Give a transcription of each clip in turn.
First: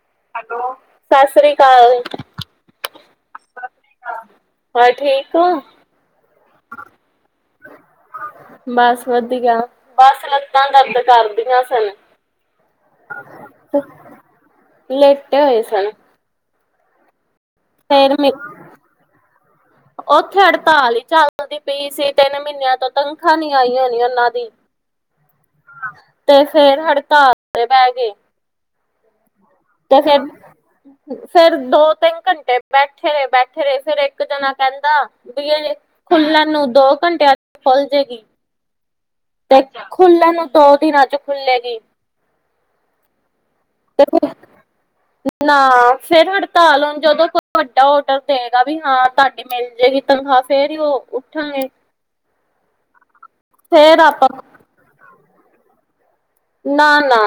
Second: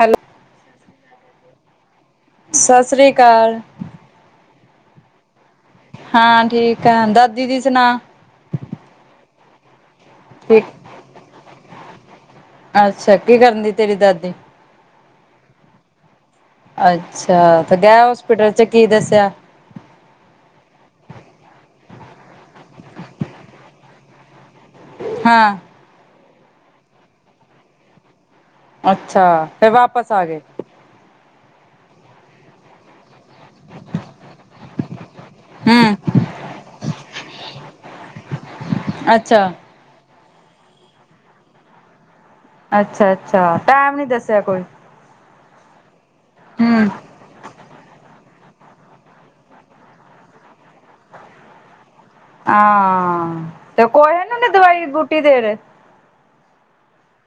Hello ਸਤਿ ਸ੍ਰੀ ਅਕਾਲ ਸਤਿ ਸ੍ਰੀ ਅਕਾਲ ਹੋਰ ਠੀਕ ਓ। ਹਾਂ ਠੀਕ ਆ। ਦਾਦੀ ਦੀ ਸੁਣਾ ਬਸ ਵਧੀਆ। ਬਸ ਠੀਕ ਲੱਤਾਂ ਦਰਦ ਕਰਦੀਆਂ ਸੀ। ਅੱਛਾ ਕੀ ਕਰਨ ਦੀ ਤੇਰੀ ਦਾਦੀ ਲੇਟੇ ਹੋਏ ਸਨ। ਅੱਛਾ। ਤੇ ਗੇ ਫੇਰ ਮ ਹੋਸਪਿਟਲ ਚ ਕੀ ਦੱਸਿਆ? ਉੱਥੇ ਹੜਤਾਲ ਹੀ ਚੱਲਦੀ ਪਈ ਸੀ ਤਿੰਨ ਮਹੀਨਿਆਂ ਤੋਂ ਤਨਖਾਹ ਨੀ ਆਈਆਂ ਨ ਉਹਨਾਂ ਦੀ ਹਾਂ ਤੇ ਫੇਰ ਹੜਤਾਲ ਬਹਿ ਗੇ। ਅੱਛਾ ਫਿਰ ਤੇ ਵਾਪਸ ਆ ਗਏ ਫਿਰਨ- ਫੇਰ ਦੋ-ਤਿੰਨ ਘੰਟੇ ਬੈਠੇ ਰਹੇ, ਬੈਠੇ ਰਹੇ, ਫੇਰ ਇੱਕ ਜਾਣਾ ਕਹਿੰਦਾ ਬੀ ਏ ਲੇ ਹਮ ਖੁੱਲਣ ਨੂੰ ਦੋ ਘੰਟਿਆਂ ਚ ਖੁੱਲ ਜਾਏਗੀ। ਅੱਛਾ ਖੁੱਲਣ ਨੂੰ ਦੋ ਦਿਨਾਂ ਚ ਖੁੱਲੇਗੀ। ਅੱਛਾ ਅੱਛਾ। ਟਾਈਮ ਨੀ ਤੇ ਦੱਸਿਆ ਕੋਈ? ਨਾ ਫਿਰ ਹੜਤਾਲ ਹਮ ਜਦੋਂ ਤੋਂ ਵੱਡਾ ਔਡਰ ਦੇਏਗਾ ਵੀ ਹਾਂ ਤੁਹਾਡੀ ਮਿਲ ਜਾਏਗੀ ਤਨਖਾਹ ਫਿਰ ਹੀ ਉਹ ਉੱਠਣਗੇ ਹਾਂ ਤੇ ਫੇਰ ਕੋ ਆਪਾਂ ਨੇ ਦਵਾਈ ਬੂਟੀ ਦੇ ਰੇ ਨਾ ਨਾ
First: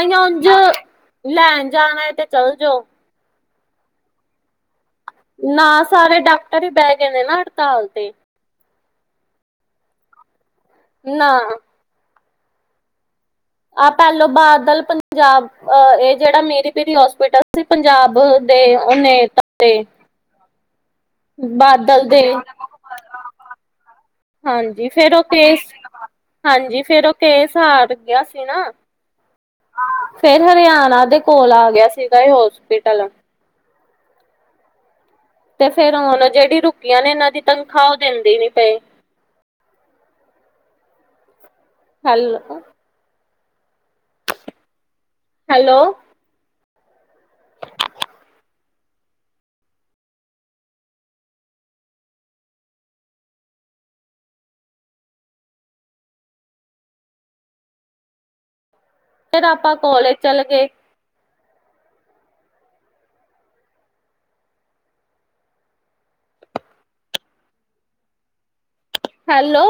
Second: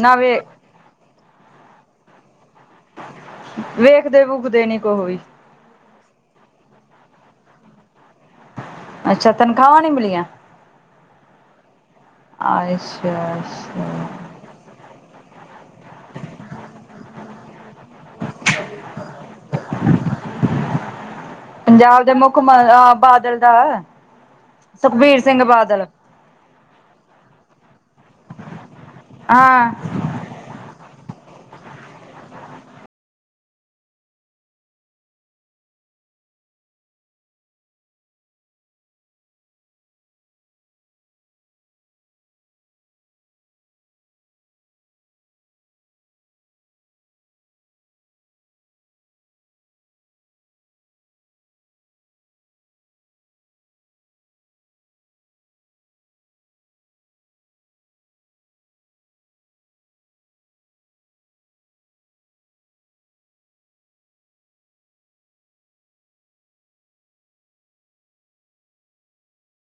ਨਾ ਵੇ ਉਝ ਲੈਣ ਜਾਣਾ ਤੇ ਚੱਲ ਜਾਓ ਵੇਖਦੇ ਵੁਖਦੇ ਨੀ ਕੁ ਵੀ ਨਾ ਸਾਰੇ ਡਾਕਟਰ ਹੀ ਬਹਿ ਗਏ ਨੇ ਨਾ ਹੜਤਾਲ ਤੇ ਅੱਛਾ ਤਨਖਾਹਾਂ ਨੀ ਮਿਲੀਆਂ ਨਾ ਅੱਛਾ ਆਹ ਅੱਛਾ ਪਹਿਲੋਂ ਬਾਦਲ ਪੰਜਾਬ ਇਹ ਜਿਹੜਾ ਮੇਰੀ ਪੀਰੀ ਹੋਸਪਿਟਲ ਅ ਪੰਜਾਬ ਦੇ ਉਹ ਤਤੇ ਪੰਜਾਬ ਦੇ ਮੁੱਖ ਬਾਦਲ ਦਾ ਹਾਂਜੀ ਫਿਰ ਸੁਖਬੀਰ ਉਹ ਸਿੰਘ ਕੇ ਬਾਦਲ ਹਾਂਜੀ ਫਿਰ ਉਹ ਕੇਸ ਹਾਰ ਗਿਆ ਸੀ ਨਾ ਹਾਂ ਫਿਰ ਹਰਿਆਣਾ ਦੇ ਕੋਲ ਆ ਗਿਆ ਸੀਗਾ ਇਹ ਹੋਸਪਿਟਲ ਤੇ ਫਿਰ ਹੁਣ ਜਿਹੜੀ ਰੁਕੀਆਂ ਨੇ ਇਹਨਾਂ ਦੀ ਤਨਖਾਹ ਉਹ ਦਿੰਦੀ ਨੀ ਪਏ ਹੈਲੋ ਹੈਲੋ ਫਿਰ ਆਪਾਂ ਕੋਾਲਜ ਚਲੇ ਗਏ ਹੈਲੋ